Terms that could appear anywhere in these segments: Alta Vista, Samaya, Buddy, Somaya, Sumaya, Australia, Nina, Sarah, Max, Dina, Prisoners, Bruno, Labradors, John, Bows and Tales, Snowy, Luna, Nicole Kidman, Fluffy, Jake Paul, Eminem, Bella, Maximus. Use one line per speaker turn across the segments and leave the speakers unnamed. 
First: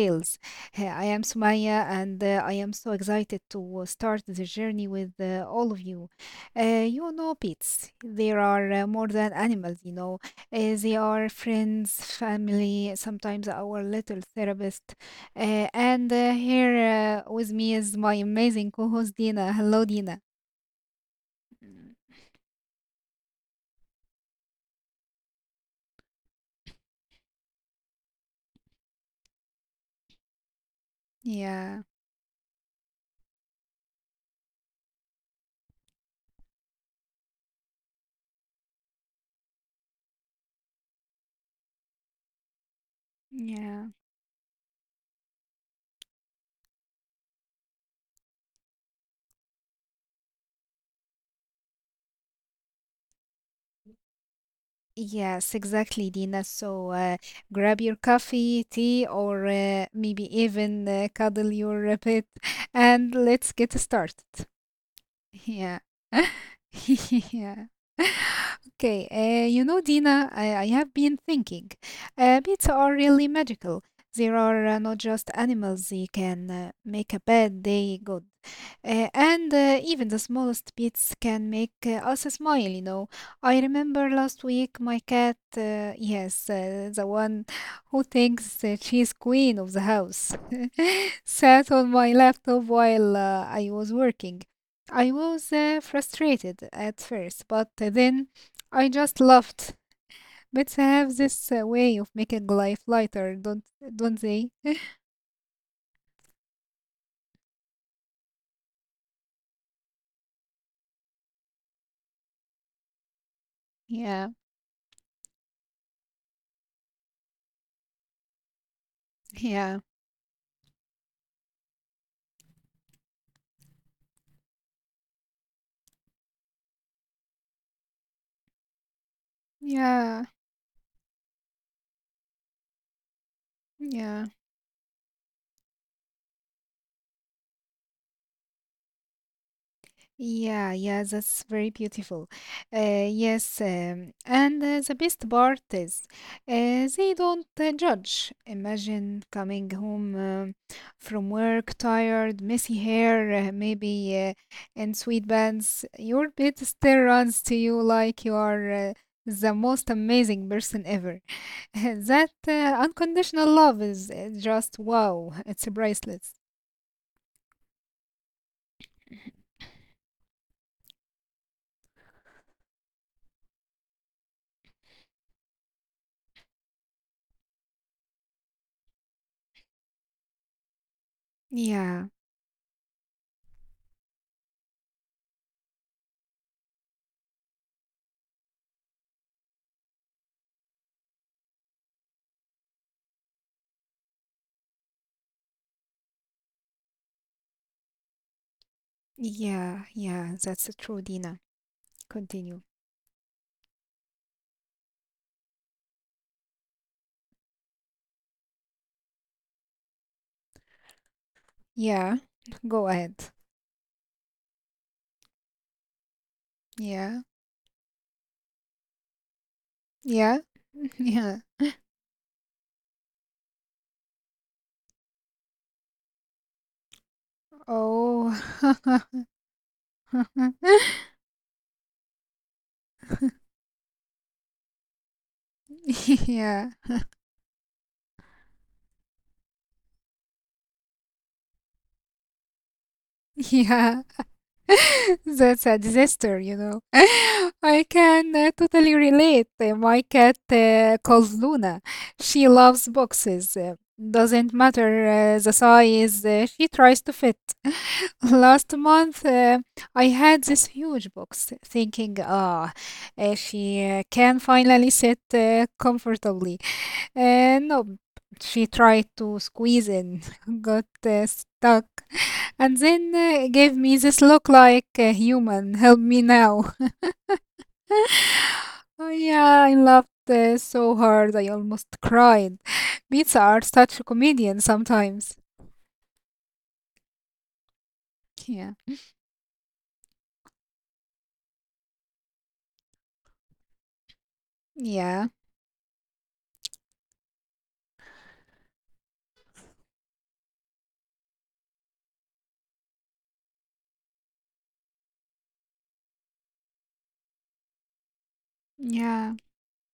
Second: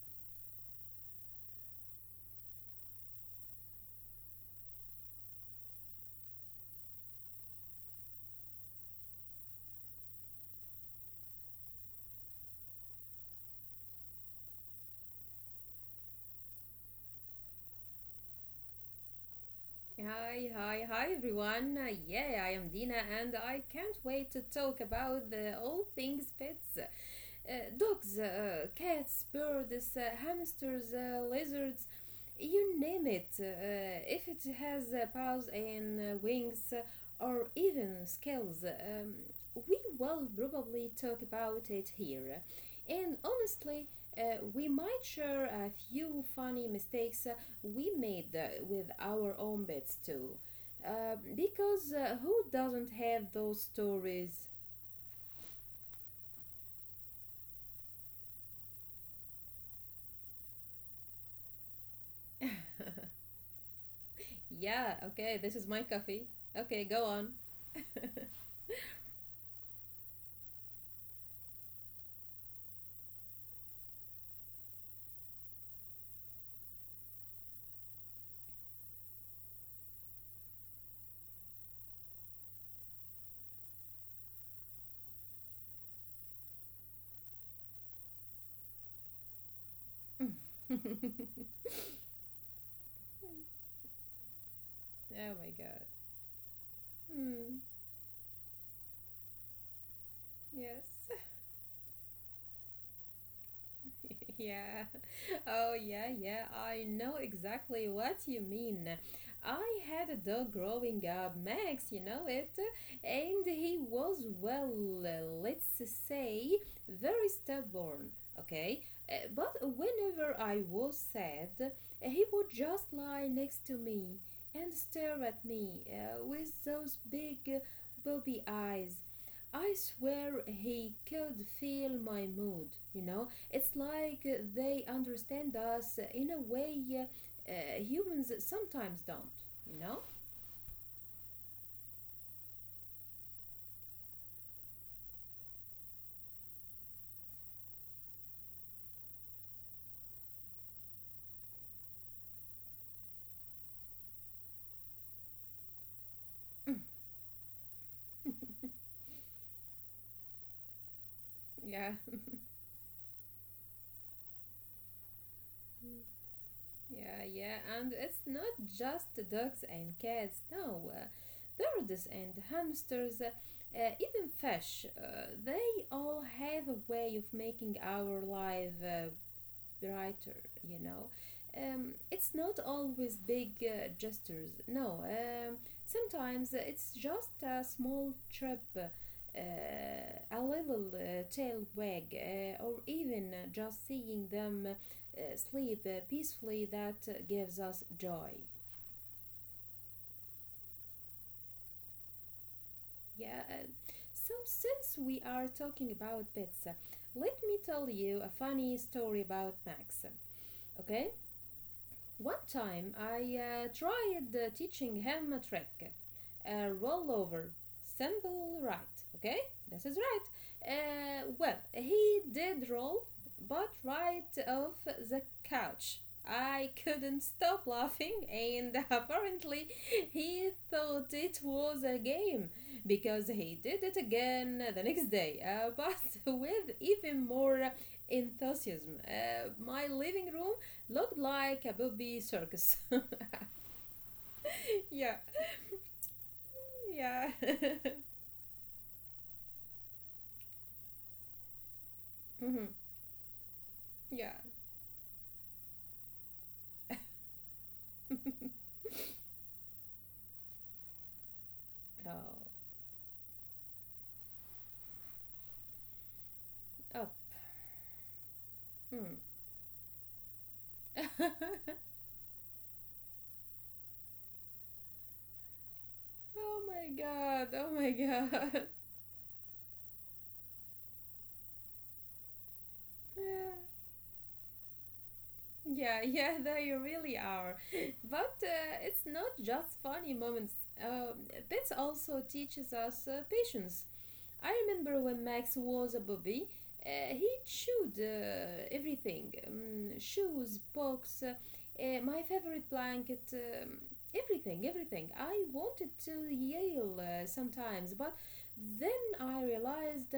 Tales. I am Sumaya and I am so excited to start the journey with all of you. You know pets, they are more than animals. They are friends, family, sometimes our little therapist. And here with me is my amazing co-host Dina. Hello Dina.
Hi everyone. Uh,
Mm,
Yeah, I am Dina and I can't wait to talk about the all things pets uh, dogs, cats, birds, hamsters, lizards,
yeah,
you name it. If it has paws and wings or even scales, we will probably talk about it here. And honestly,
yeah.
we might share a few funny mistakes we made with our own pets too. Because who doesn't have those stories?
Yes, exactly, Dina. So grab your coffee, tea, or maybe even cuddle your pet, and let's get started.
Yeah, okay, this is my
Yeah.
coffee. Okay, go on.
Yeah. Okay. Dina, I have been thinking. Pets are really magical. They are not just animals. They can make a bad day good. And even the smallest bits can make us smile. I remember last week my cat, yes, the one who thinks she's queen of the house,
Oh
sat on my laptop while I was working. I
my
was
god.
frustrated at first,
Hmm.
but then I just laughed. Bits
Yes.
have this way of making life lighter, don't they?
yeah. Oh, yeah, yeah, I know exactly what you mean. I had a dog growing up, Max, you know it, and he was,
Yeah,
well, let's say, very stubborn, okay? But
yeah,
whenever I was sad, he would just lie next to me and stare at me with those big bobby eyes. I
yeah,
swear he could feel my mood, you know? It's like
yeah.
they understand us in a way humans sometimes don't, you know?
Yeah, yeah, that's very beautiful. Yes, and the best part is they don't judge. Imagine coming home from work, tired, messy hair, maybe in sweatpants. Your pet still runs to you like you are the most amazing person ever.
yeah.
That unconditional love is just wow, it's priceless.
Yeah, yeah, and it's not just dogs and cats, no. Birds and hamsters, even fish, they all have a way of making our life brighter, you know.
Yeah,
It's not always big gestures, no. Sometimes it's just a small trip, a little tail wag, or even just seeing them sleep peacefully that gives us joy.
yeah, yeah, that's true, Dina. Continue.
Yeah. So, since we are talking about pets, let me tell you a funny story about Max, okay?
Yeah.
One time
Go
I
ahead.
tried teaching him a trick, a
Yeah.
rollover. Simple, right? Okay, this is right.
Yeah.
Uh,
Yeah.
well, he did roll, but right off the couch. I couldn't stop laughing,
Oh.
and apparently, he thought it was a game because he did it again the next day, but with
Yeah.
even more enthusiasm. My living room looked like a booby circus.
Yeah.
yeah,
That's a disaster.
yeah.
I can totally relate. My cat called Luna. She
Mm-hmm.
loves boxes.
Yeah.
Doesn't matter the size, she tries to fit. Last month, I had this huge box, thinking,
oh.
ah, she can finally sit comfortably.
Up.
No, she
Mm.
tried to squeeze in, got stuck, and then gave me this look like a human, help me
oh my
now.
god. Oh my god.
Oh, yeah, I laughed so hard, I almost cried.
Yeah.
Beats are such a comedian sometimes.
Yeah, yeah, they really are. But
Yeah,
it's not just funny moments. Um, Pets also teaches us patience. I remember when
yeah,
Max was a baby, he chewed everything, shoes, books, my favorite blanket, everything. I wanted to yell sometimes, but then I
yeah,
realized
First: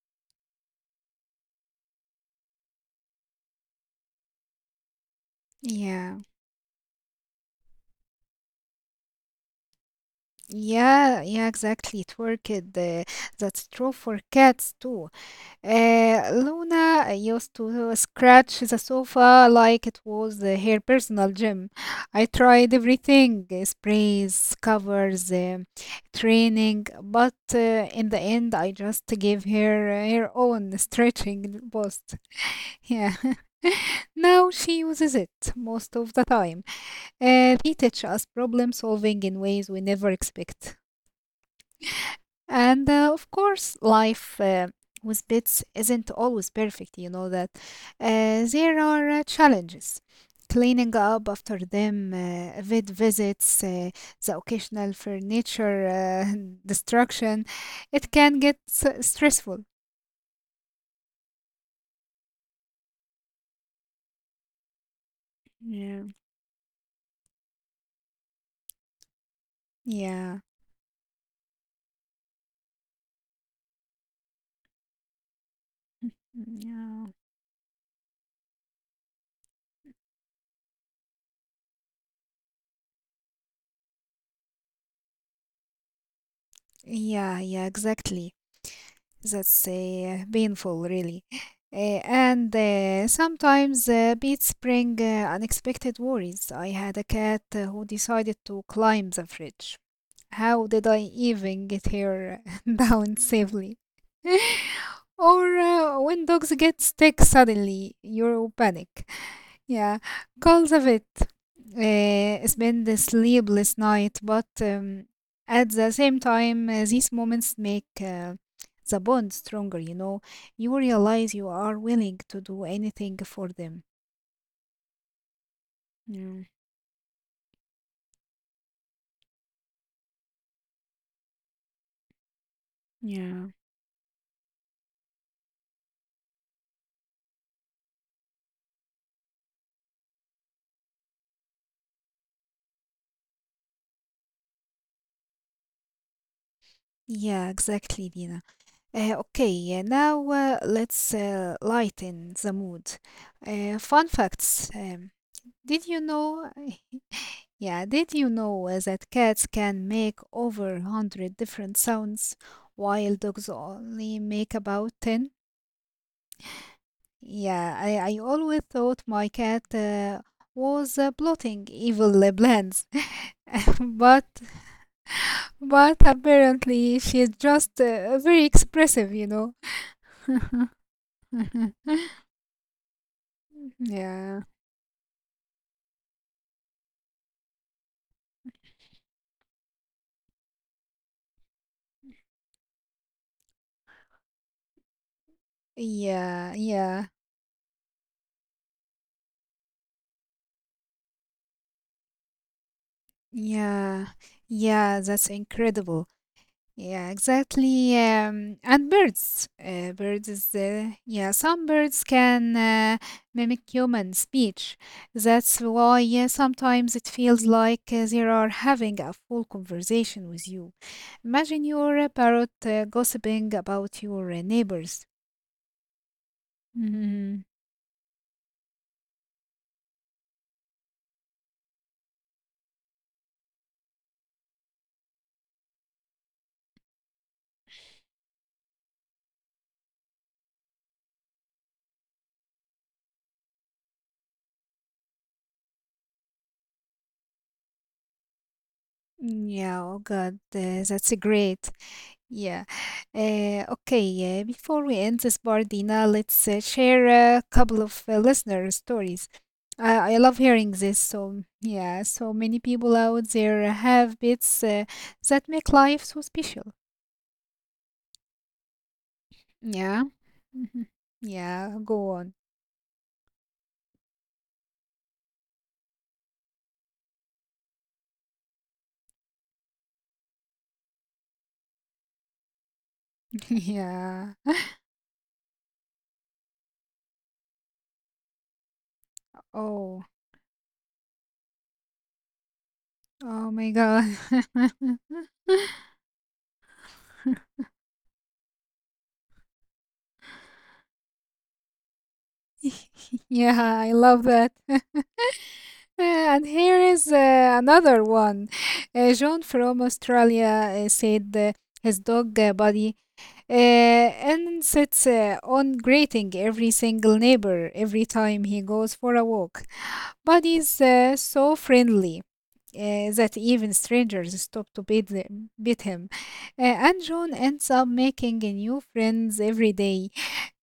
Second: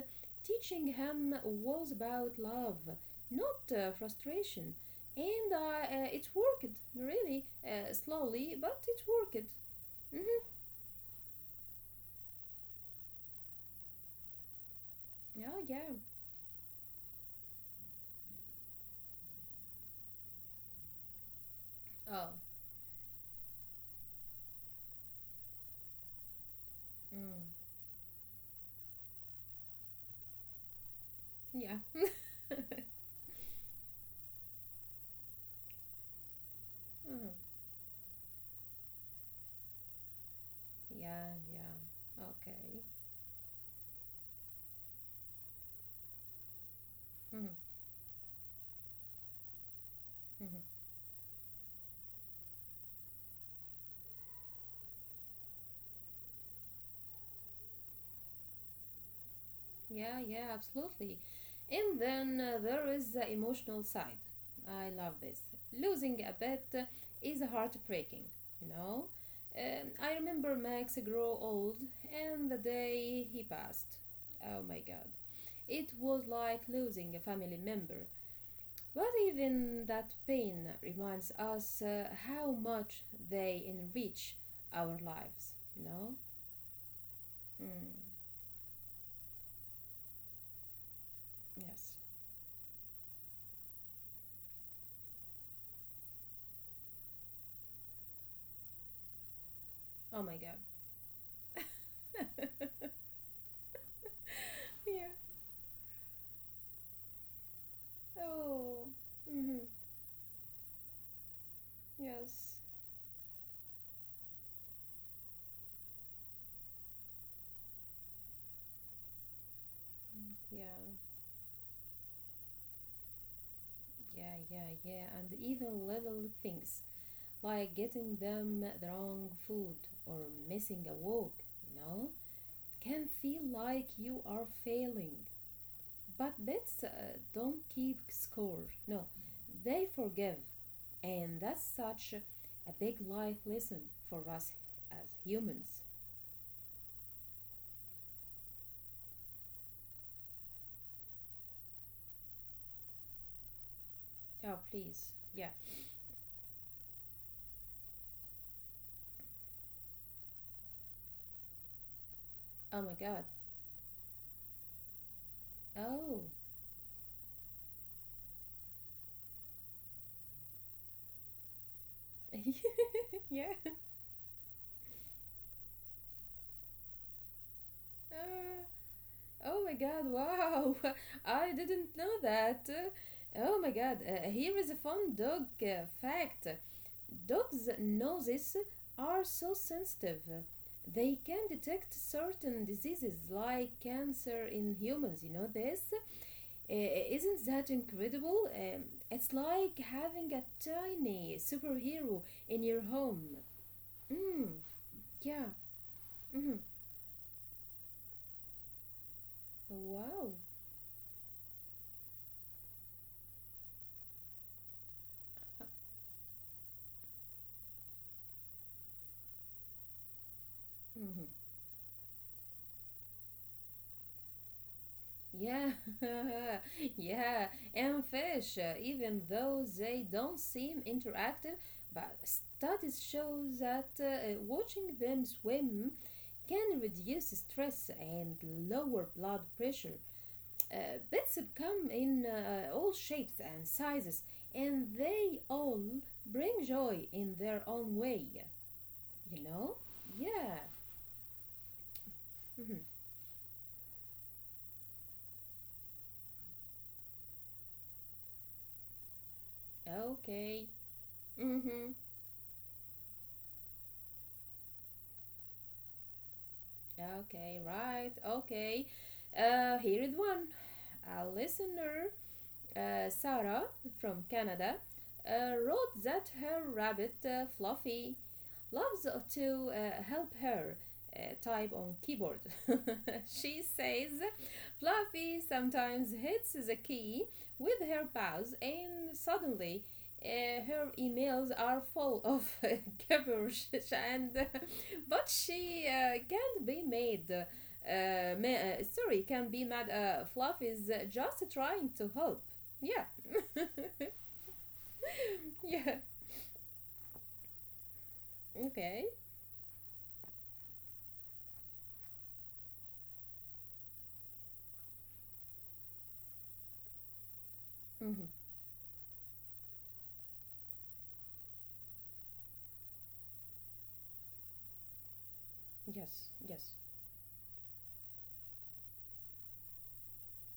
teaching him was about love, not frustration. And
yeah.
it worked, really, slowly, but it worked. Hmm.
Yeah, yeah, exactly. It worked. That's true for cats too.
Yeah, yeah.
Luna used to scratch the sofa like it was her personal gym. I
Oh,
tried everything, sprays, covers, training, but
mm,
in the end, I just gave her her own stretching
yeah.
post. Yeah. Now she uses it most of the time.
Mhm.
They teach us problem solving in ways we never expect.
Yeah, yeah.
And
Okay.
uh, of course, life with pets isn't always perfect, you know
Mhm,
that. There are challenges.
mhm.
Cleaning up after them, vet visits, the occasional furniture destruction, it can get stressful.
Yeah, yeah, absolutely. And then there is the emotional side. I love this.
Yeah,
Losing a pet is heartbreaking, you know. I
yeah,
remember Max grow old and the day he passed. Oh my god. It was like
yeah,
losing a family member. But even that pain reminds us how much they enrich our lives, you know.
yeah, yeah,
Mm.
exactly. That's painful, really. Uh,
Yes.
and sometimes beats bring unexpected worries. I had a cat who decided to climb the fridge.
Oh my
How
god.
did I even get her down safely?
yeah.
Or when dogs get sick suddenly, you
Oh.
panic.
Mhm.
Yeah, calls of it.
Yes.
Spend the sleepless night, but at the same time, these moments make the bond stronger, you know. You
Yeah.
realize you are willing to do anything for them.
Yeah. Yeah. Yeah. And even little
Yeah.
things like getting them the wrong food or missing a walk, you know, can feel
Yeah.
like you are failing. But pets don't keep score. No, they forgive, and that's such a big life lesson for us as humans.
Yeah, exactly, Dina. Okay, now let's lighten the mood. Fun
Oh,
facts.
please. Yeah.
Did you know yeah, did you know that cats can make over 100 different sounds
Oh my
while
god.
dogs only make about 10?
Oh.
Yeah, I always thought my cat was plotting evil plans,
yeah.
but but apparently she's just very
Uh,
expressive, you know.
oh my god. Wow. I didn't know that. Oh my god.
Yeah,
Here is a fun dog fact. Dogs' noses are so sensitive. They can detect certain diseases like cancer in humans. You know this?
yeah, yeah,
Isn't that incredible? It's like having a tiny superhero in your home.
yeah,
Mm,
yeah, that's
yeah.
incredible.
Hmm.
Yeah, exactly. And birds, birds
Wow.
is yeah. Some birds can mimic human speech. That's why yeah, sometimes it feels like they are having a full conversation with you.
Mhm.
Imagine your parrot gossiping about your neighbors.
Yeah,
Mhm.
yeah, and fish, even though they don't seem interactive, but studies show that watching them swim can reduce stress and lower blood pressure. Bats come in all shapes and sizes, and they all bring joy in their own way, you know?
Yeah. Oh God,
Yeah.
that's great. Yeah.
Mhm.
Okay. Before we end this part, Dina, let's share a couple of listener stories. I love hearing
Okay.
this. So,
Mm-hmm.
yeah, so many people out there have bits that make life so special.
Okay, right. Okay.
Yeah.
Here is one.
Mhm.
A
Yeah, go
listener,
on.
Sarah from Canada, wrote that her rabbit Fluffy loves to help her type on keyboard. She says
Yeah.
Fluffy sometimes hits the key with her paws and suddenly
Oh,
her emails are full of
oh my
gibberish
God.
and but she can't be made sorry, can be mad fluff is just trying to help. Yeah.
Yeah, I love that.
Yeah.
And here is another one.
Okay.
John from Australia said his dog buddy insists on greeting every single neighbor every
Hmm.
time he goes for a walk. Buddy's so friendly. That even strangers stop to beat, them, beat him.
Yes, yes.
And John ends up making a new friends every day.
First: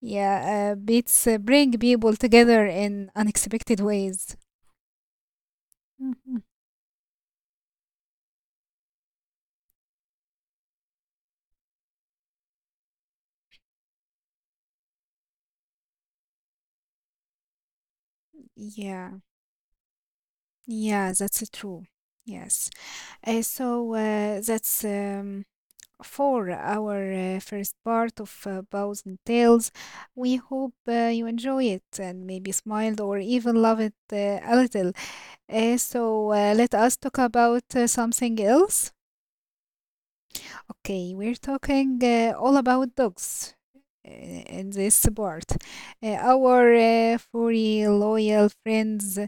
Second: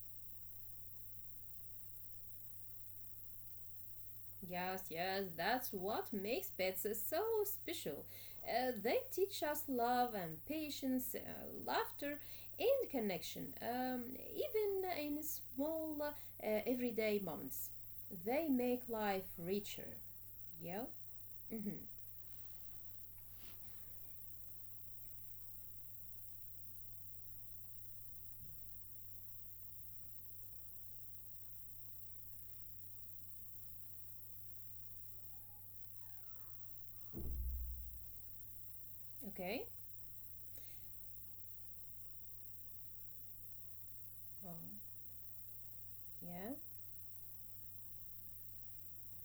Yeah, beats bring people together in unexpected ways.
Yes, yes, that's what
Mhm.
makes pets so special. They teach us love and patience, laughter, and connection, even in small, everyday moments. They make
Yeah.
life richer. Yeah?
Yeah, that's
Mm-hmm.
true. Yes. So that's for our first part of Bows and Tales. We hope you enjoy it and maybe smiled or even love it a little. So let us talk about something else.
Okay.
Okay, we're talking all about dogs.
Oh,
In this part,
yeah.
our furry loyal friends,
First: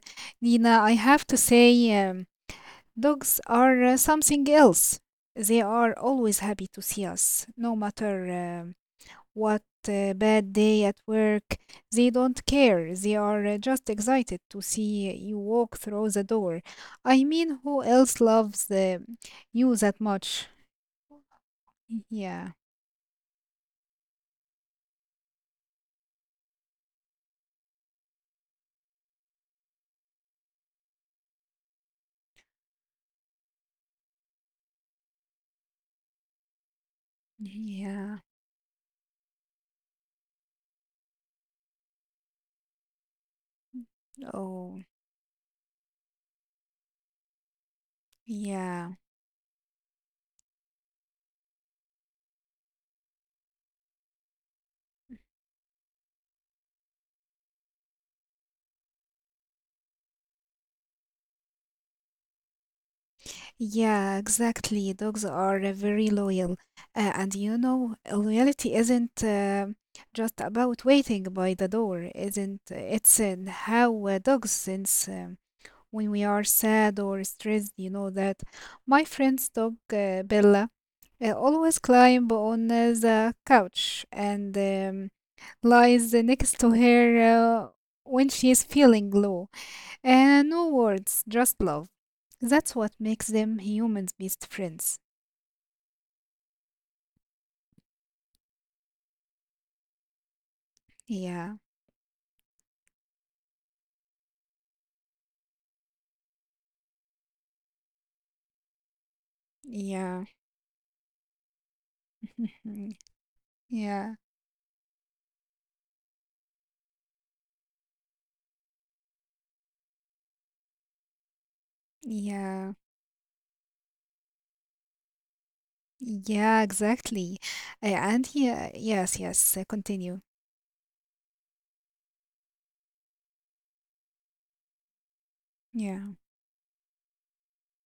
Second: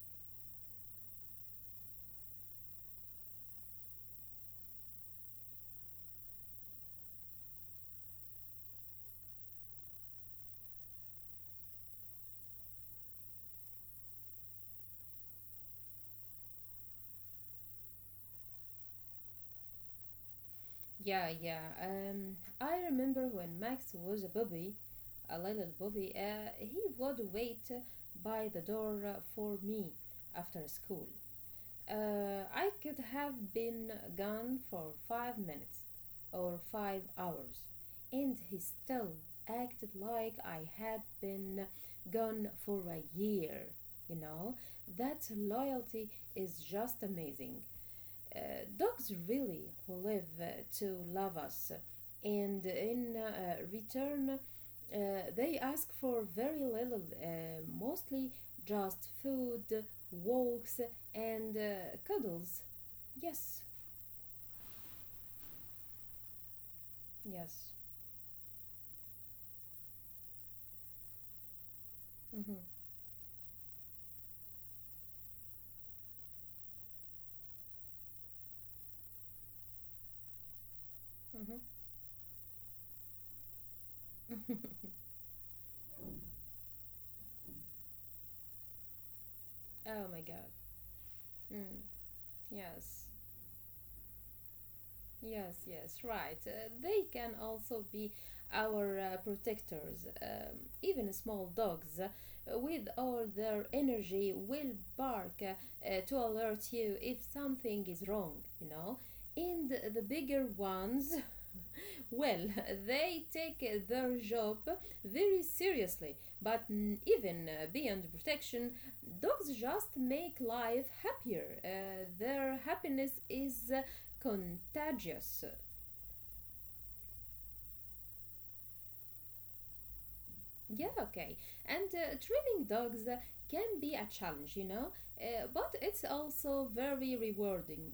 Nina, I have to say, um, dogs are something else. They are always happy to see us, no matter um, what bad day at work. They don't care. They are just excited to see you walk through the door. I mean, who else loves you that much?
Yeah, yeah.
Yeah,
I remember when Max was a baby, a little baby, he would wait by the door for me after school. I could have been gone for 5 minutes or 5 hours,
yeah,
and he still acted like I had been gone for a year. You know,
oh,
that loyalty is just amazing. Uh,
yeah.
Dogs really live to love us, and in return, they ask for very little, mostly just food, walks, and cuddles. Yes,
Yeah, exactly. Dogs are very loyal. And you
yes.
know, loyalty isn't just about waiting by the door,
Mm-hmm.
isn't it's in how dogs sense when we are sad or stressed, you know that my friend's dog Bella
Mm-hmm.
always climb on the couch and lies next to her uh, when she is feeling low.
Oh my god.
No words, just
Mm.
love. That's what
Yes,
makes them humans' best friends.
yes, yes, right. They can also be our protectors. Even small
Yeah,
dogs, with all their energy, will bark to alert you if something is wrong, you know. And the
yeah,
bigger ones, well,
mhm,
they take their
yeah,
job very seriously, but even beyond protection, dogs just make life happier. Their
yeah,
happiness is contagious.
yeah, exactly. And yeah, yes, yes, continue.
Yeah, okay. And training dogs can be a challenge, you know, but it's
Yeah.
also very rewarding.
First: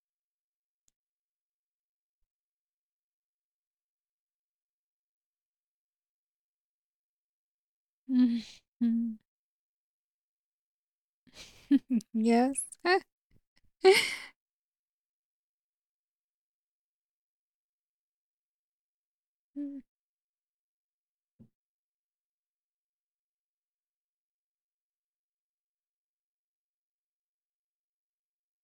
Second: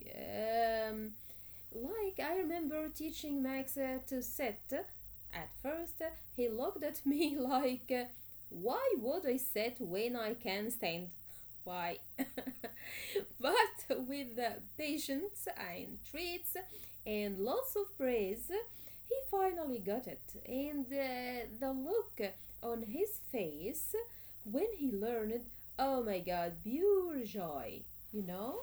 Like I remember teaching Max to sit. At first, he looked at me like,
Mhm,
why
mhm.
would I sit when I can stand? Why?
Yes.
But with the patience and treats and lots of praise, he finally
Mm.
got it. And the look on his face when he learned, oh my god, pure joy, you know?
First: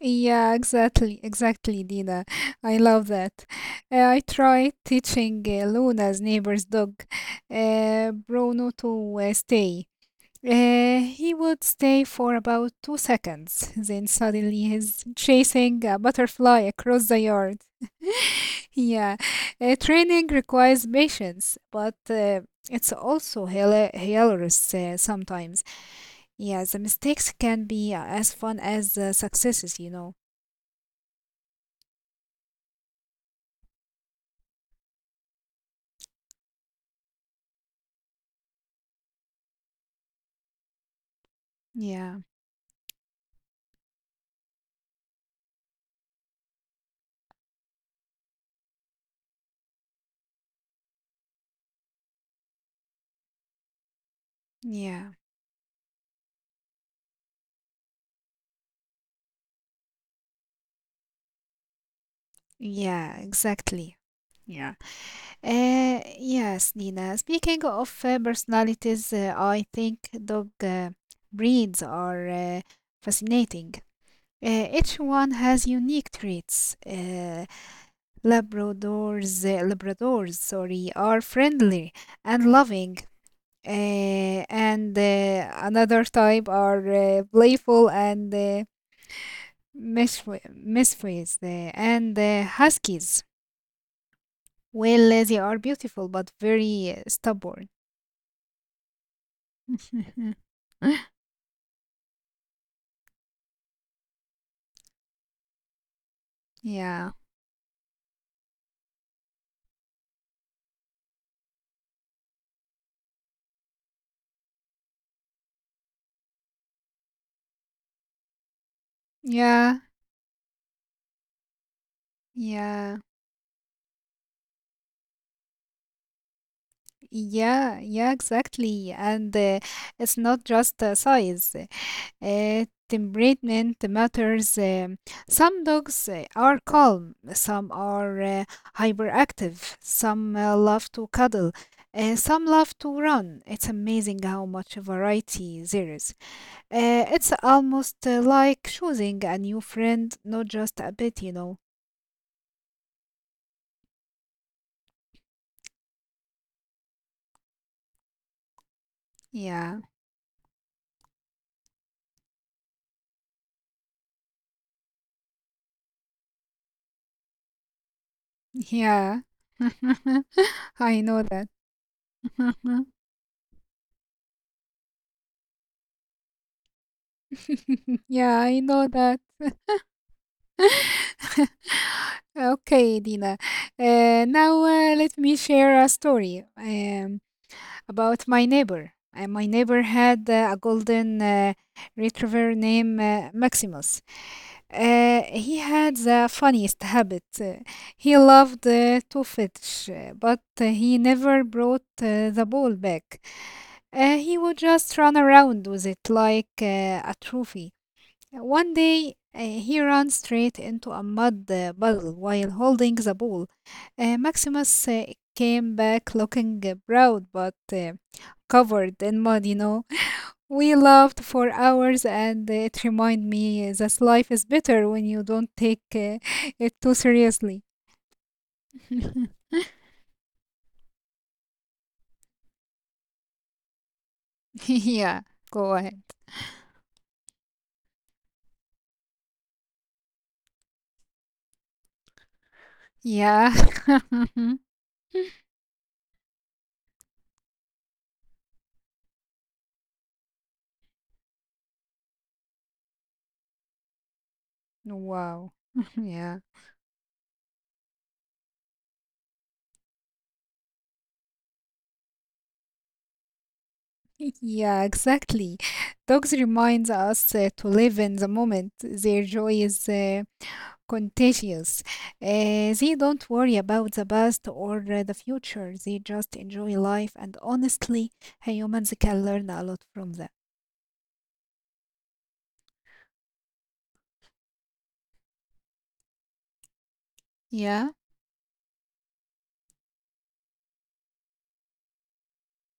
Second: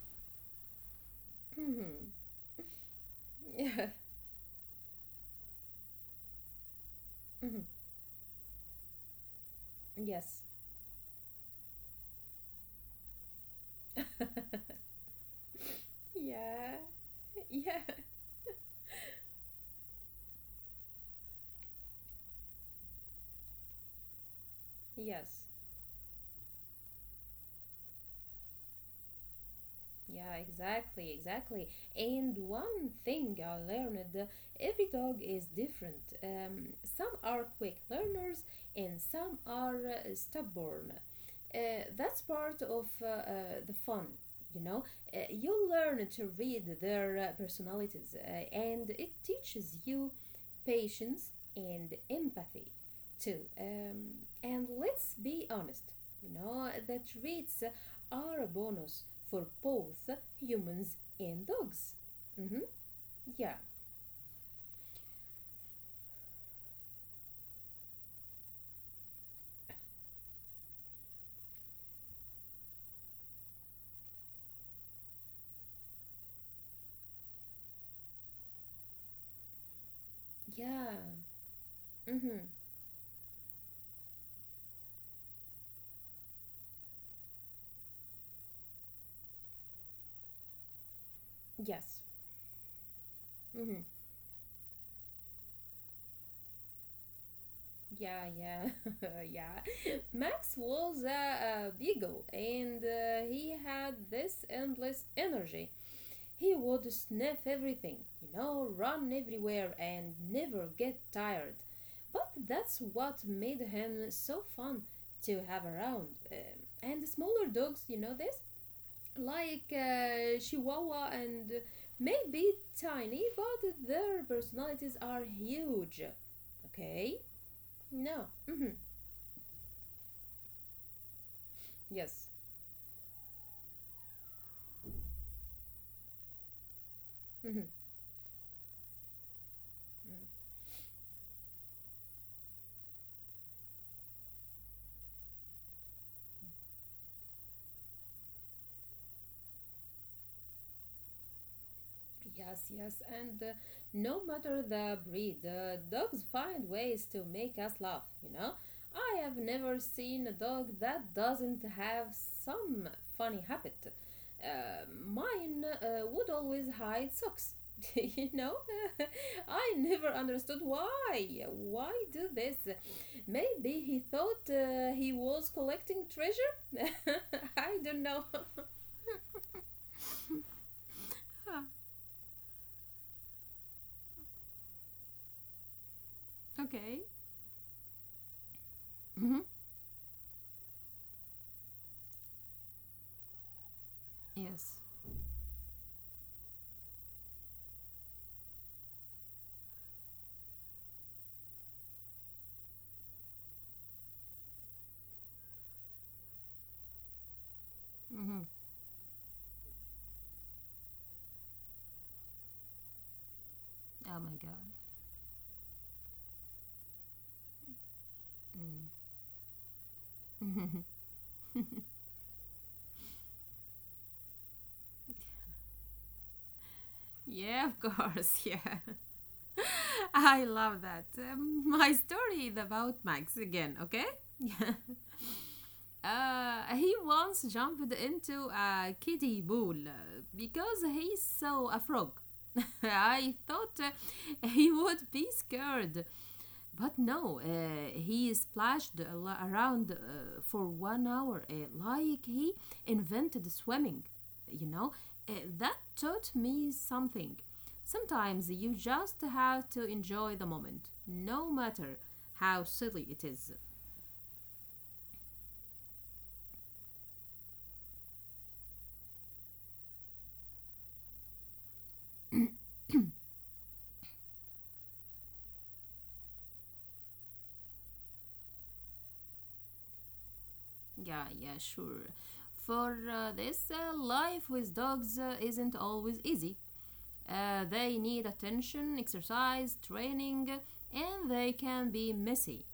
Yeah, exactly, exactly,
Mhm.
Dina. I love that.
Mhm.
I tried teaching Luna's neighbor's dog, Bruno, to stay.
yes.
He would stay for about 2 seconds, then suddenly he's chasing a butterfly
Yeah,
across the yard.
yeah,
Yeah, training requires patience, but it's also hilarious
yes,
sometimes. Yeah, the mistakes can be as fun as the successes, you know.
yeah, exactly, exactly. And one thing I learned, every dog is different. Some are quick learners and some are stubborn. Uh,
Yeah,
that's part of the fun, you know. You learn to read their personalities and it teaches you patience, and empathy too. And
yeah,
let's be honest, you know, the traits are a bonus for both humans and dogs. Mm-hmm.
yeah,
Yeah,
exactly. Yeah. Yes, Nina. Speaking of personalities, I think dog breeds are fascinating. Each one has unique traits. Labradors,
yeah,
are friendly
mm-hmm.
and loving, and another type are playful and mischievous, uh,
Yes.
and uh, huskies.
Mm-hmm.
Well, they are beautiful but very stubborn.
Yeah, yeah, yeah. Max was a beagle and he had this endless energy. He would
Yeah.
sniff everything, you know, run everywhere and never get tired. But that's what made him so fun to have around. And the smaller dogs, you know this? Like
Yeah.
Chihuahua and maybe
Yeah.
tiny, but their personalities are huge. Okay?
Yeah. Yeah,
No. Hmm.
exactly. And it's not just size.
Yes.
Temperament matters. Some dogs are calm,
Hmm.
some are hyperactive, some love to cuddle, some love to run. It's amazing how much variety there is. It's almost like choosing a new friend, not just a pet, you know.
Yes, yes, and no matter the breed, dogs find ways to make us laugh, you know? I have
Yeah.
never seen a dog that doesn't have some funny habit. Mine would always hide socks, you know?
Yeah.
I never understood
I know
why.
that.
Why do this? Maybe he thought he was collecting treasure? I don't know.
Yeah, I know that.
Ah,
Okay, Dina. Now let me share a story.
okay.
About my neighbor. And my
Mhm.
neighbor had a golden retriever named Maximus.
Yes.
He had the funniest habit. He loved to fetch, but he never brought the ball back. He would just run around with it like a trophy.
Hmm.
One day, he ran straight into a mud puddle while holding the ball.
Oh my god.
Maximus came back looking proud but covered in mud, you know. We
Mm.
laughed for hours and it reminded me that life is better when you don't take it too seriously.
yeah, of course. Yeah. I love that. My story is about Max again, okay?
Yeah, go ahead.
He once jumped into a kiddie pool because he saw a frog. I
Yeah.
thought he would be scared, but no, he splashed around for 1 hour, like he invented swimming. You know,
Wow.
that taught
Yeah.
me something. Sometimes you just have to enjoy the moment, no matter how silly it is.
Yeah, exactly. Dogs reminds us to live in the moment. Their joy is contagious. They don't worry about the past or the future. They just enjoy life, and honestly, humans can learn a lot from that.
Yeah, yeah, sure. For this, life with dogs isn't always easy.
Yeah.
They need attention, exercise, training, and they can be messy.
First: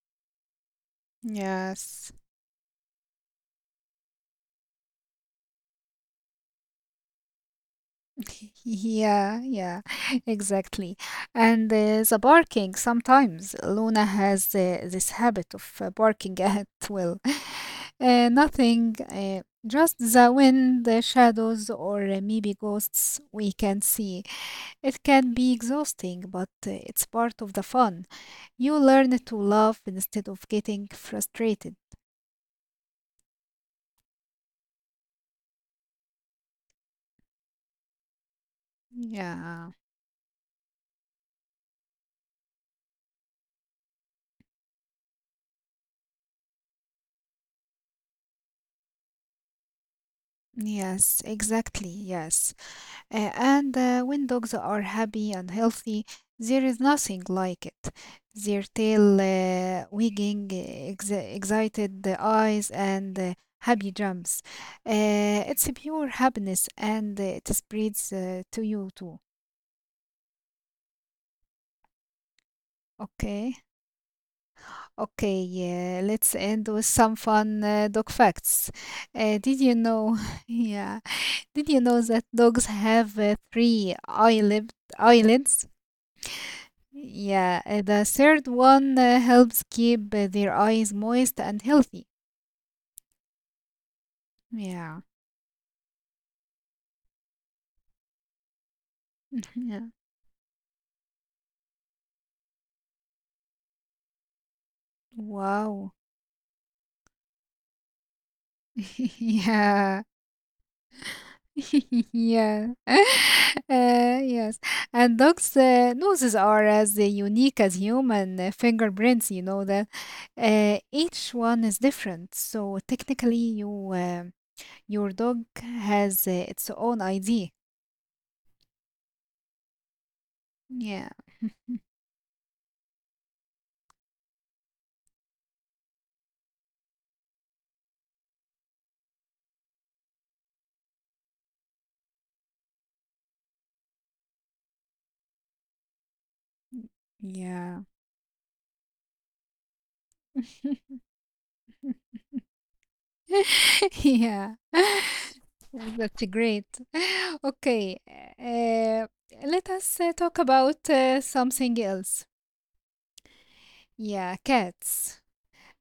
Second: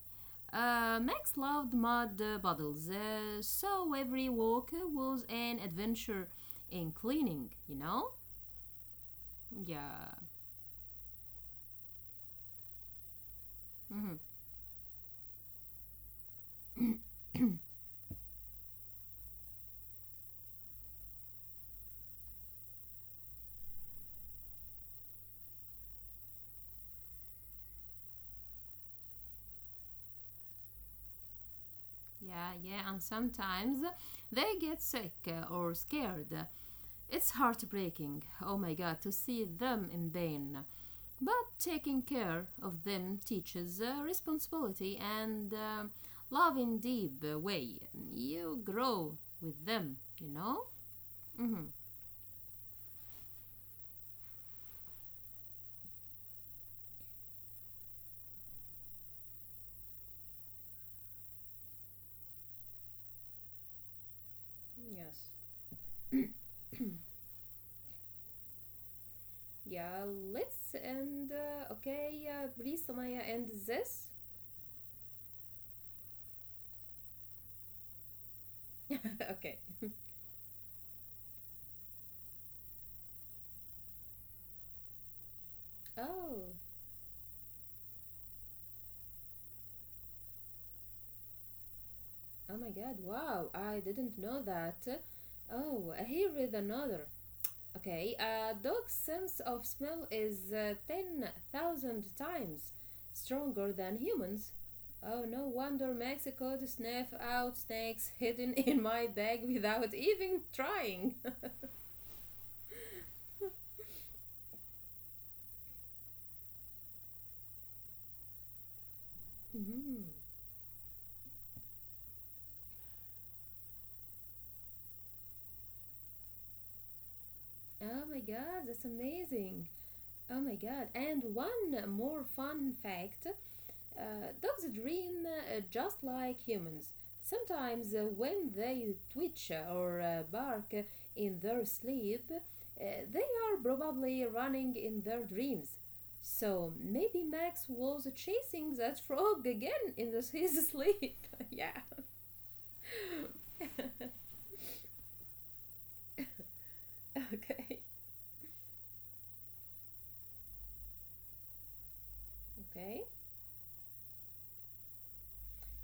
Max loved
Yes.
mud bottles, so every walk was an adventure in cleaning, you know?
Yeah, yeah,
Yeah,
exactly. And the barking sometimes. Luna
mhm,
has this habit of barking at will. Nothing, just the wind, the shadows, or maybe ghosts we can see. It can be exhausting, but it's part of the fun. You learn to love instead of getting frustrated.
yeah, yeah, and sometimes they get sick or scared. It's heartbreaking, oh my god, to see
Yeah.
them in pain. But taking care of them teaches responsibility and love in deep way. You grow with them, you know?
Yes,
Hmm.
exactly. Yes. And when dogs are happy and healthy, there is nothing like it. Their tail wagging, ex excited the eyes, and happy jumps. It's a pure
Yes.
happiness, and it spreads to you too.
Yeah, let's end. Okay, please, Samaya, end
Okay.
this.
Okay, yeah, let's end with some fun dog facts.
Okay.
Did you know? Yeah, did you know that dogs have three eyelids?
Oh,
Yeah, the third one helps keep their eyes moist and healthy.
oh my god, wow, I didn't know that.
Yeah,
Oh, here is another. Okay, a dog's sense of
yeah.
smell is 10,000 times stronger than humans. Oh, no wonder
Wow.
Mexico to sniff out snakes hidden in my bag without
yeah.
even trying.
Yeah. Yes. And dogs' noses are as unique as human fingerprints, you know that.
Mhm.
Each one is different. So technically your dog has its own ID.
Oh my god, that's amazing. Oh my god,
Yeah.
and one more fun fact, dogs dream just like humans. Sometimes, when they twitch or bark in their sleep, they are probably running in their dreams. So maybe Max
Yeah.
was chasing that frog again in his sleep. Yeah.
Yeah. That's great.
Okay.
Okay. Uh, Let us talk about something else.
Okay.
Yeah, cats.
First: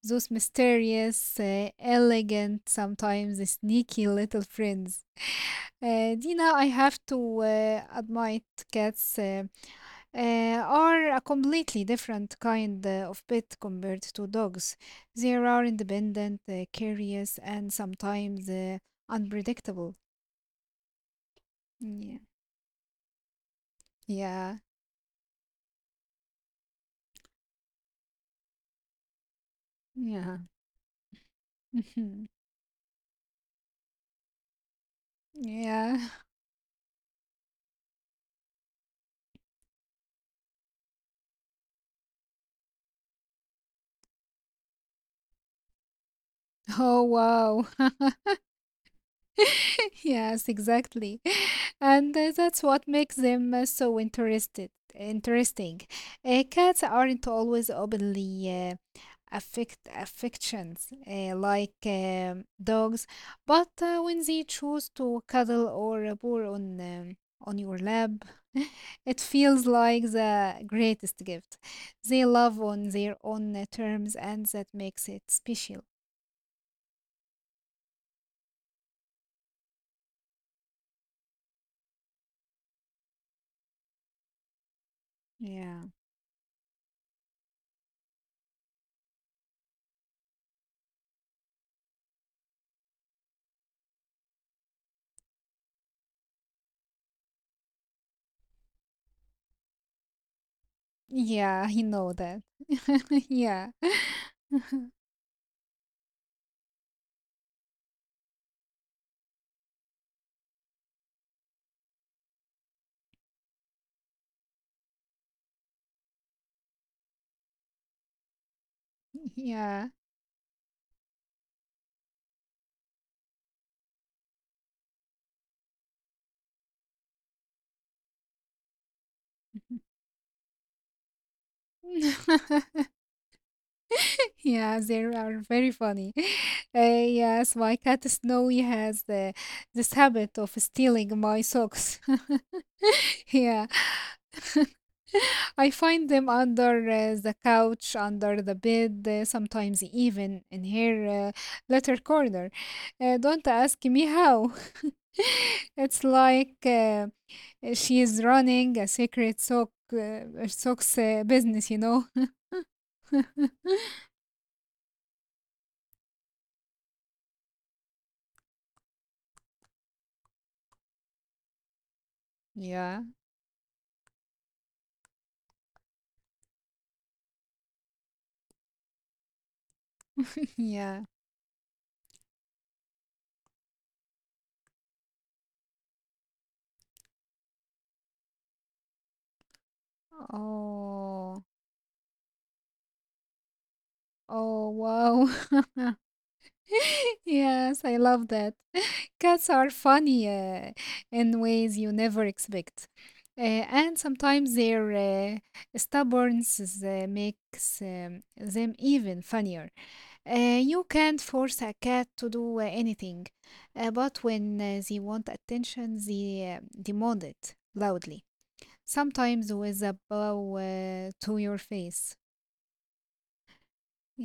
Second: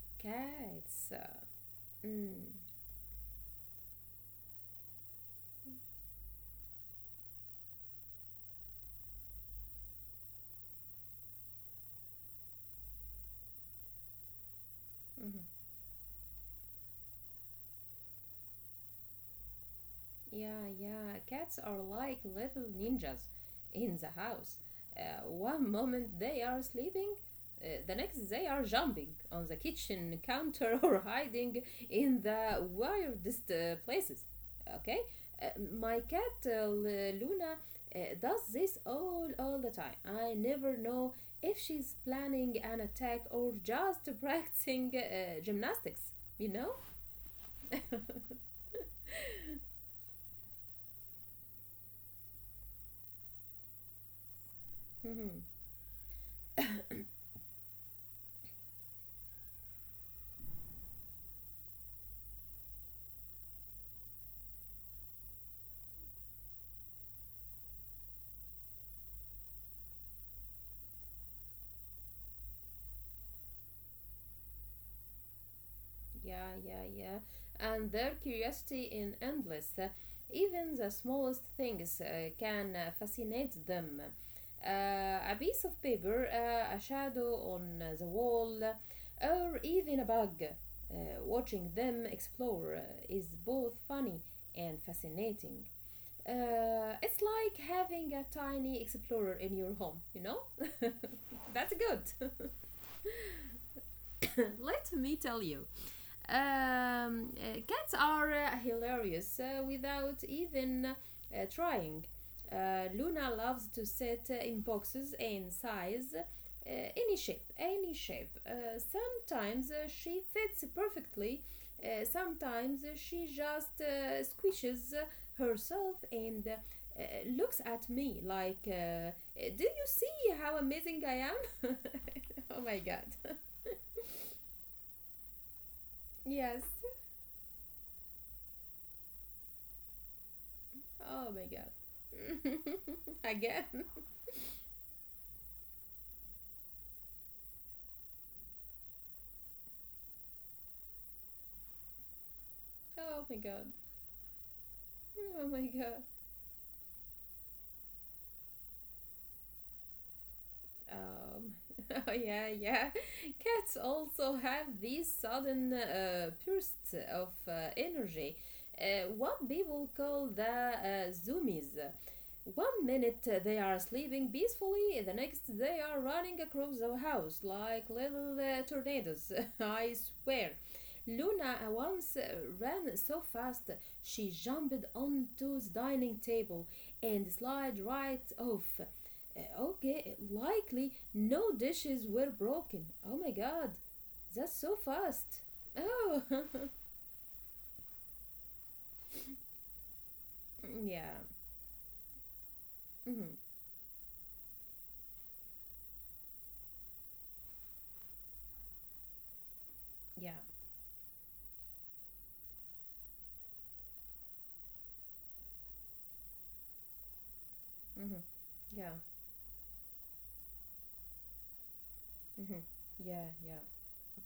Those
Cats.
mysterious,
Mm,
elegant, sometimes sneaky little friends. Dina, I have to admit cats uh, are a completely different kind of pet compared to dogs. They
mhm.
are independent, curious, and sometimes unpredictable.
Yeah, yeah. Cats are like
Yeah.
little ninjas in the house.
Yeah.
One moment they are sleeping, the next they are jumping on the kitchen
Yeah.
counter or hiding in the weirdest places. Okay? Uh, my
yeah.
cat Luna does this all the time. I never know if she's planning an attack or just practicing gymnastics, you know?
Oh, wow. Yes, exactly. And that's what makes them so interesting. Cats aren't always openly affections like dogs, but when they choose to cuddle or purr on your lap, it feels like the greatest gift. They love on their own terms, and that makes it special.
Yeah, yeah, yeah. And their curiosity in endless. Even the smallest things can fascinate them. A piece of
Yeah.
paper, a shadow on the wall, or even a bug. Watching them explore is both funny and fascinating. It's like having a tiny explorer in your home.
Yeah,
That's
you
good.
know that. Yeah.
Let me tell you, cats are hilarious without even trying. Luna loves to sit in boxes and size, any shape. Sometimes,
Yeah.
she fits perfectly. Sometimes, she just squishes herself and looks at me like, "Do you see how amazing I am?" Oh my god.
Yeah, they are very funny.
Yes.
Uh, yes, my cat Snowy has this habit of stealing
Oh my
my socks.
god. Again.
Yeah. I find them under the couch, under the bed, sometimes even in her letter corner.
Oh my
Don't
god.
ask me how.
Oh my god.
It's like She is running a secret socks
Um,
business.
yeah, yeah. Cats also have these sudden bursts of energy, what people call the zoomies. One
Yeah,
minute they are sleeping peacefully, the next they are running across the house like little tornadoes. I swear.
yeah.
Luna once ran so fast she jumped onto the dining table and slid right off. Okay, likely
Oh,
no dishes were broken. Oh my god, that's
oh,
so
wow.
fast. Oh,
Yes, I love that. Cats are funny
yeah,
in ways you never expect.
hmm,
Uh, and sometimes their stubbornness makes them even funnier.
yeah,
You can't force a cat to do anything, but when they want attention, they demand it
hmm,
loudly,
yeah,
sometimes with a bow to your face.
hmm, yeah, yeah.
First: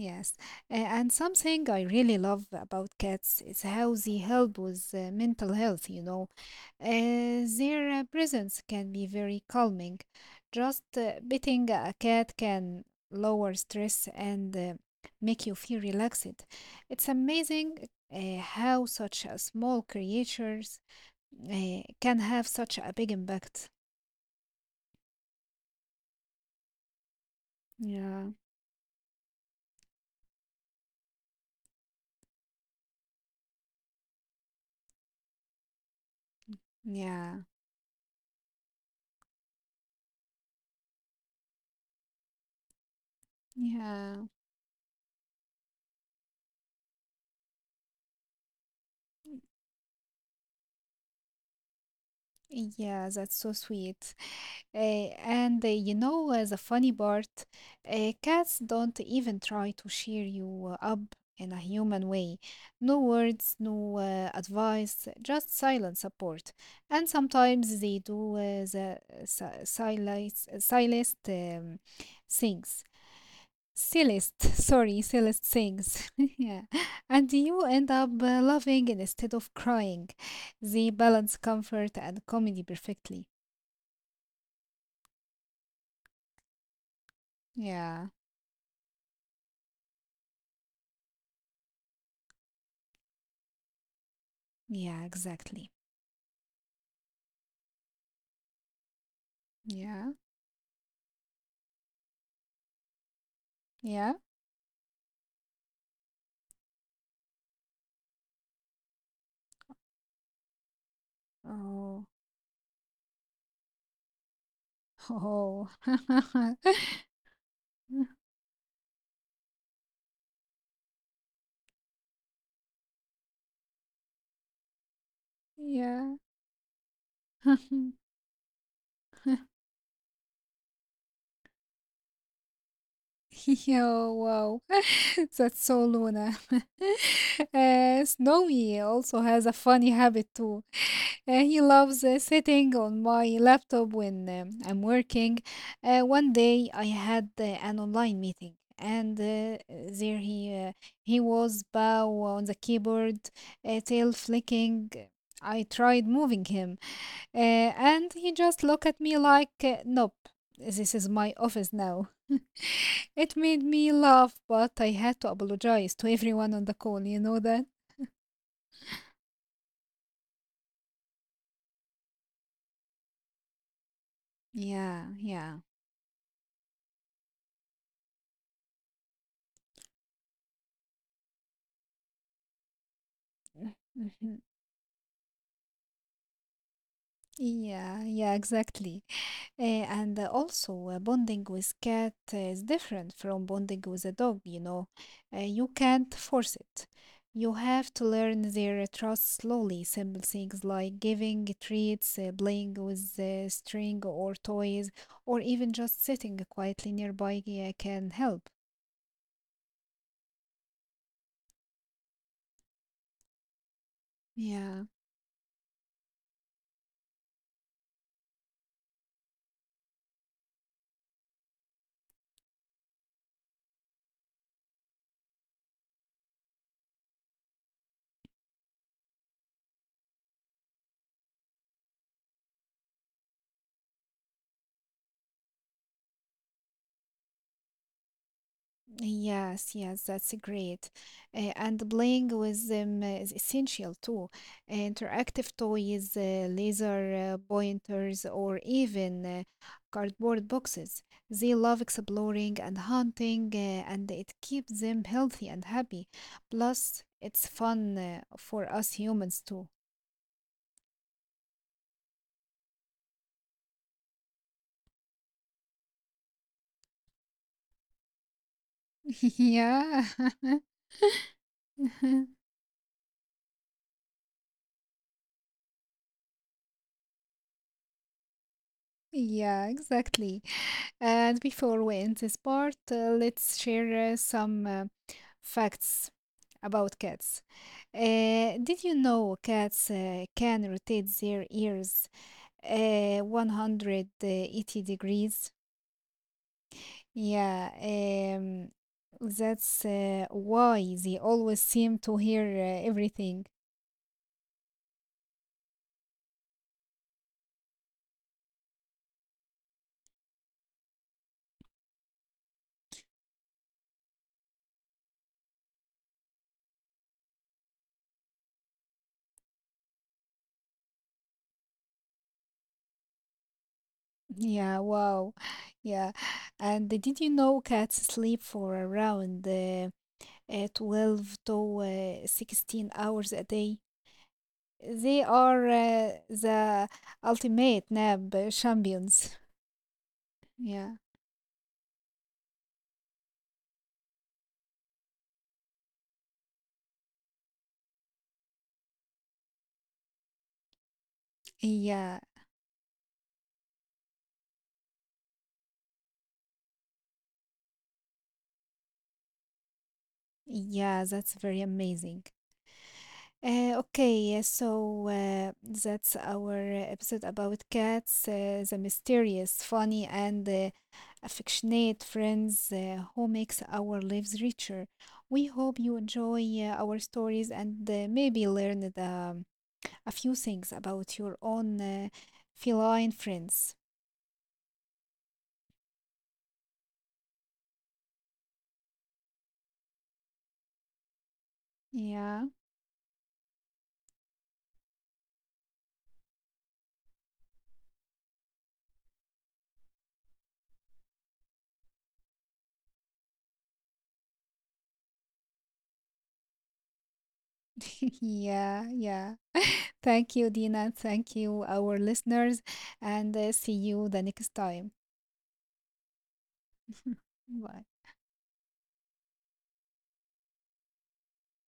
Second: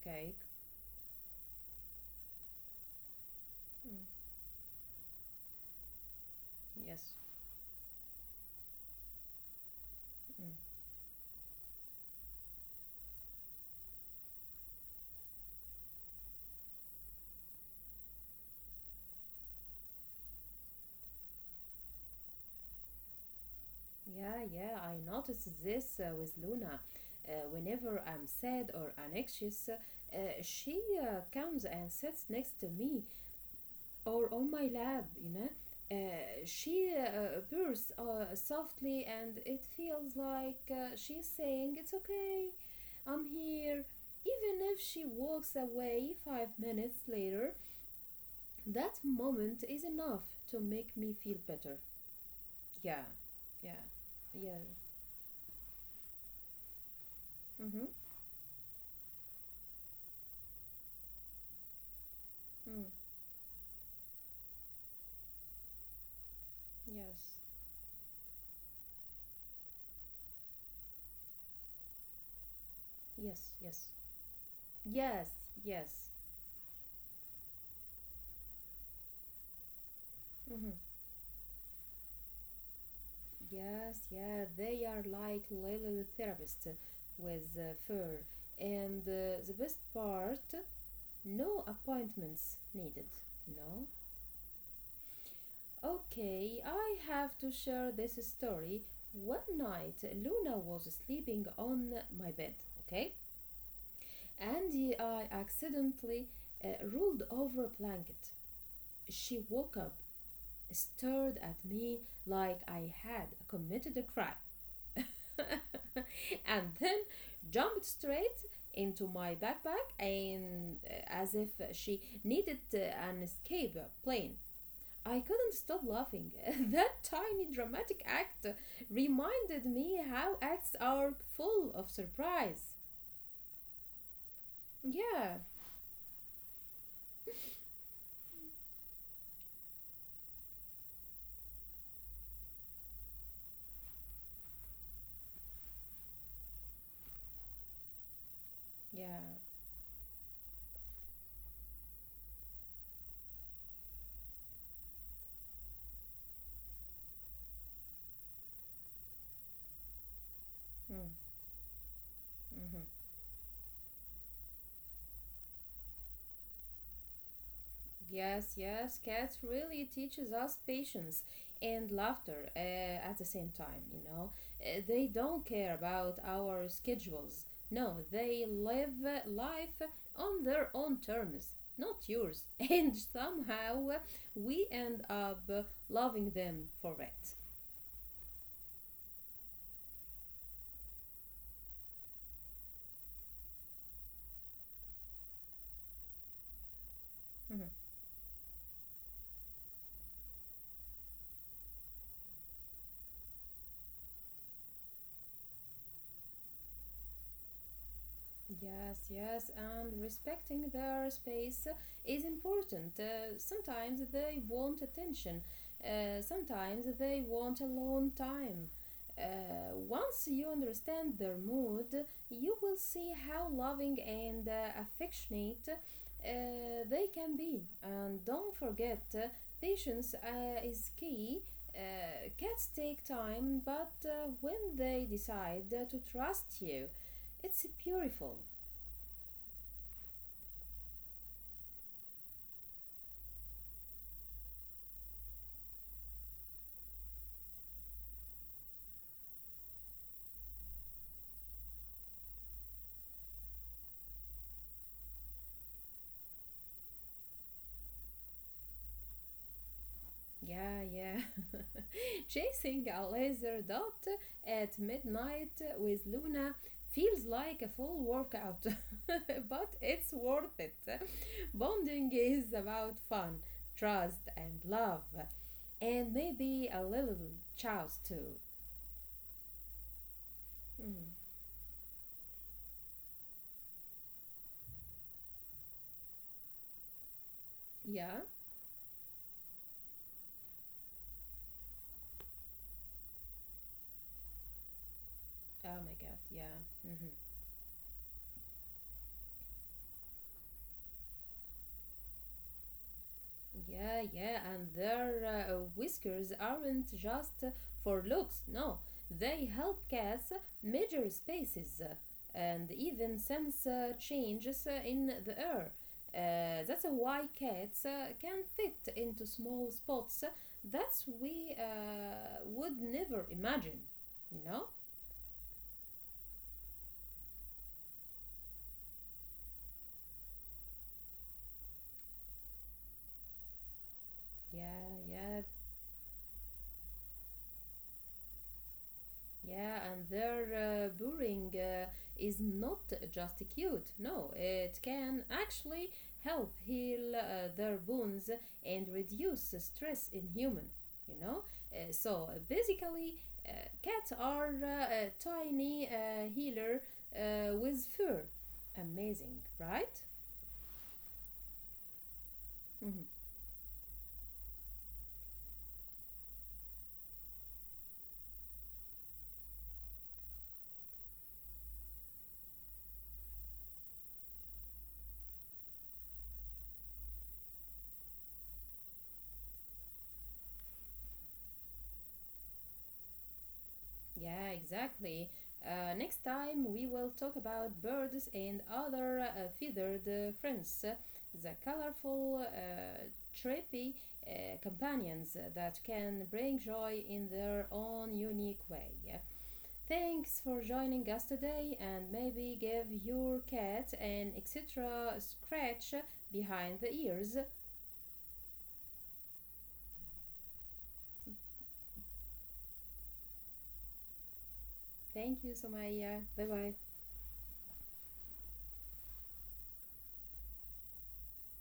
Okay,
And something I really love about cats is how they
mm,
help with mental health.
yes,
Their presence can be very calming.
mm,
Just petting a cat can lower stress and make you feel relaxed. It's amazing how such a small creatures can have such a big impact.
yeah, yeah. I noticed this with Luna. Whenever I'm
Yeah,
sad or anxious, she comes and sits next to me, or on my lap, you know. She
yeah,
purrs softly, and it feels like she's saying, "It's okay, I'm here."
yeah,
Even if she walks away 5 minutes later, that moment is enough to make me feel better. Yeah,
yeah, that's so
yeah,
sweet.
yeah.
Uh, and you know the funny part,
Mm-hmm.
cats don't even try to cheer you up in a human way.
Mm.
No words, no advice, just silent support. And
Yes,
sometimes they do the si- silence, silest things.
yes, yes,
Silliest, sorry,
yes,
silliest
yes.
things. yeah. And you end up laughing instead of crying.
Mm-hmm.
They balance comfort and comedy perfectly.
Yes, yeah, they are like little therapists with
Yeah.
fur. And the best part, no appointments needed, you know?
Yeah, exactly.
Okay, I have to share this story. One night,
Yeah,
Luna was sleeping on my bed, okay?
yeah.
And I accidentally uh, rolled over a blanket. She woke up, stared at
Oh,
me like I had committed a crime.
oh,
And then jumped straight into my backpack and as if she needed an escape plane. I couldn't stop
yeah.
laughing. That tiny dramatic act reminded me how acts are full of surprise.
Yo, wow.
Yeah,
That's so Luna. Snowy also has a funny habit too. He loves sitting on my laptop when I'm working. One day I had an online meeting, and
yeah.
there he was bow on the keyboard, tail flicking. I tried moving him, and he just looked at me like, "Nope, this is
Mm,
my office now."
mhm.
It made me laugh, but I had to apologize to everyone on the call, you know that?
Yes, yes, cats really teaches us patience and laughter at the same time, you know.
Yeah,
They don't
yeah.
care about our schedules. No, they live life on their own terms, not yours. And somehow
Mm, mhm.
we end up loving them for it.
Yeah, yeah, exactly. Eh, and also, bonding with cat is different from bonding with a dog. You can't force it. You
Mm-hmm.
have to learn their trust slowly. Simple things like giving treats, playing with string or toys, or even just sitting quietly nearby can help.
Yes, yes, and respecting their space is important. Sometimes they
Yeah.
want attention, sometimes they want alone time. Once you understand their mood, you will see how loving and affectionate they can be. And don't forget, patience is key. Cats take time, but when they decide to trust you, it's beautiful.
Yes, yes, that's great. And playing with them is essential too. Interactive toys, laser pointers, or even cardboard boxes. They love exploring and hunting, and it keeps them healthy and happy. Plus, it's fun for us humans too.
Yeah, yeah. Chasing a laser dot at midnight with Luna feels like a full workout, but
Yeah.
it's worth it. Bonding is about fun, trust, and love, and maybe a little chows too.
Yeah, exactly.
Mm.
And before we end this part, let's share some facts about cats.
Yeah.
Did you know cats can rotate their ears 180 degrees?
Oh my God. Yeah. Hmm.
Yeah, that's why they always seem to hear everything.
Yeah, yeah, and their whiskers aren't just for looks, no. They help cats measure spaces and even sense changes in the air. That's why cats can fit into small spots that we would never imagine, you know?
Yeah, wow. Yeah. And did you know cats sleep for around 12 to 16 hours a day?
Yeah,
They
yeah,
are the ultimate NAB champions.
yeah, and their
Yeah,
boring is not just cute. No, it can actually help heal their wounds and reduce stress in human. You know, so
yeah,
basically, cats are a tiny healer with fur. Amazing, right?
yeah, that's very amazing.
Mhm.
Okay, so that's our episode about cats, the mysterious, funny, and affectionate friends who makes our lives richer. We hope you enjoy our stories and maybe learned a few things about your own feline friends.
Yeah, exactly. Next time we will talk about birds and other feathered friends, the
Yeah.
colorful, trippy companions that can bring joy in their own unique way. Thanks for joining us today and maybe give your cat an extra scratch behind the ears.
Yeah, yeah. Thank you, Dina. Thank you, our listeners, and see you the next time.
Thank you, Somaya. Bye bye.
Bye.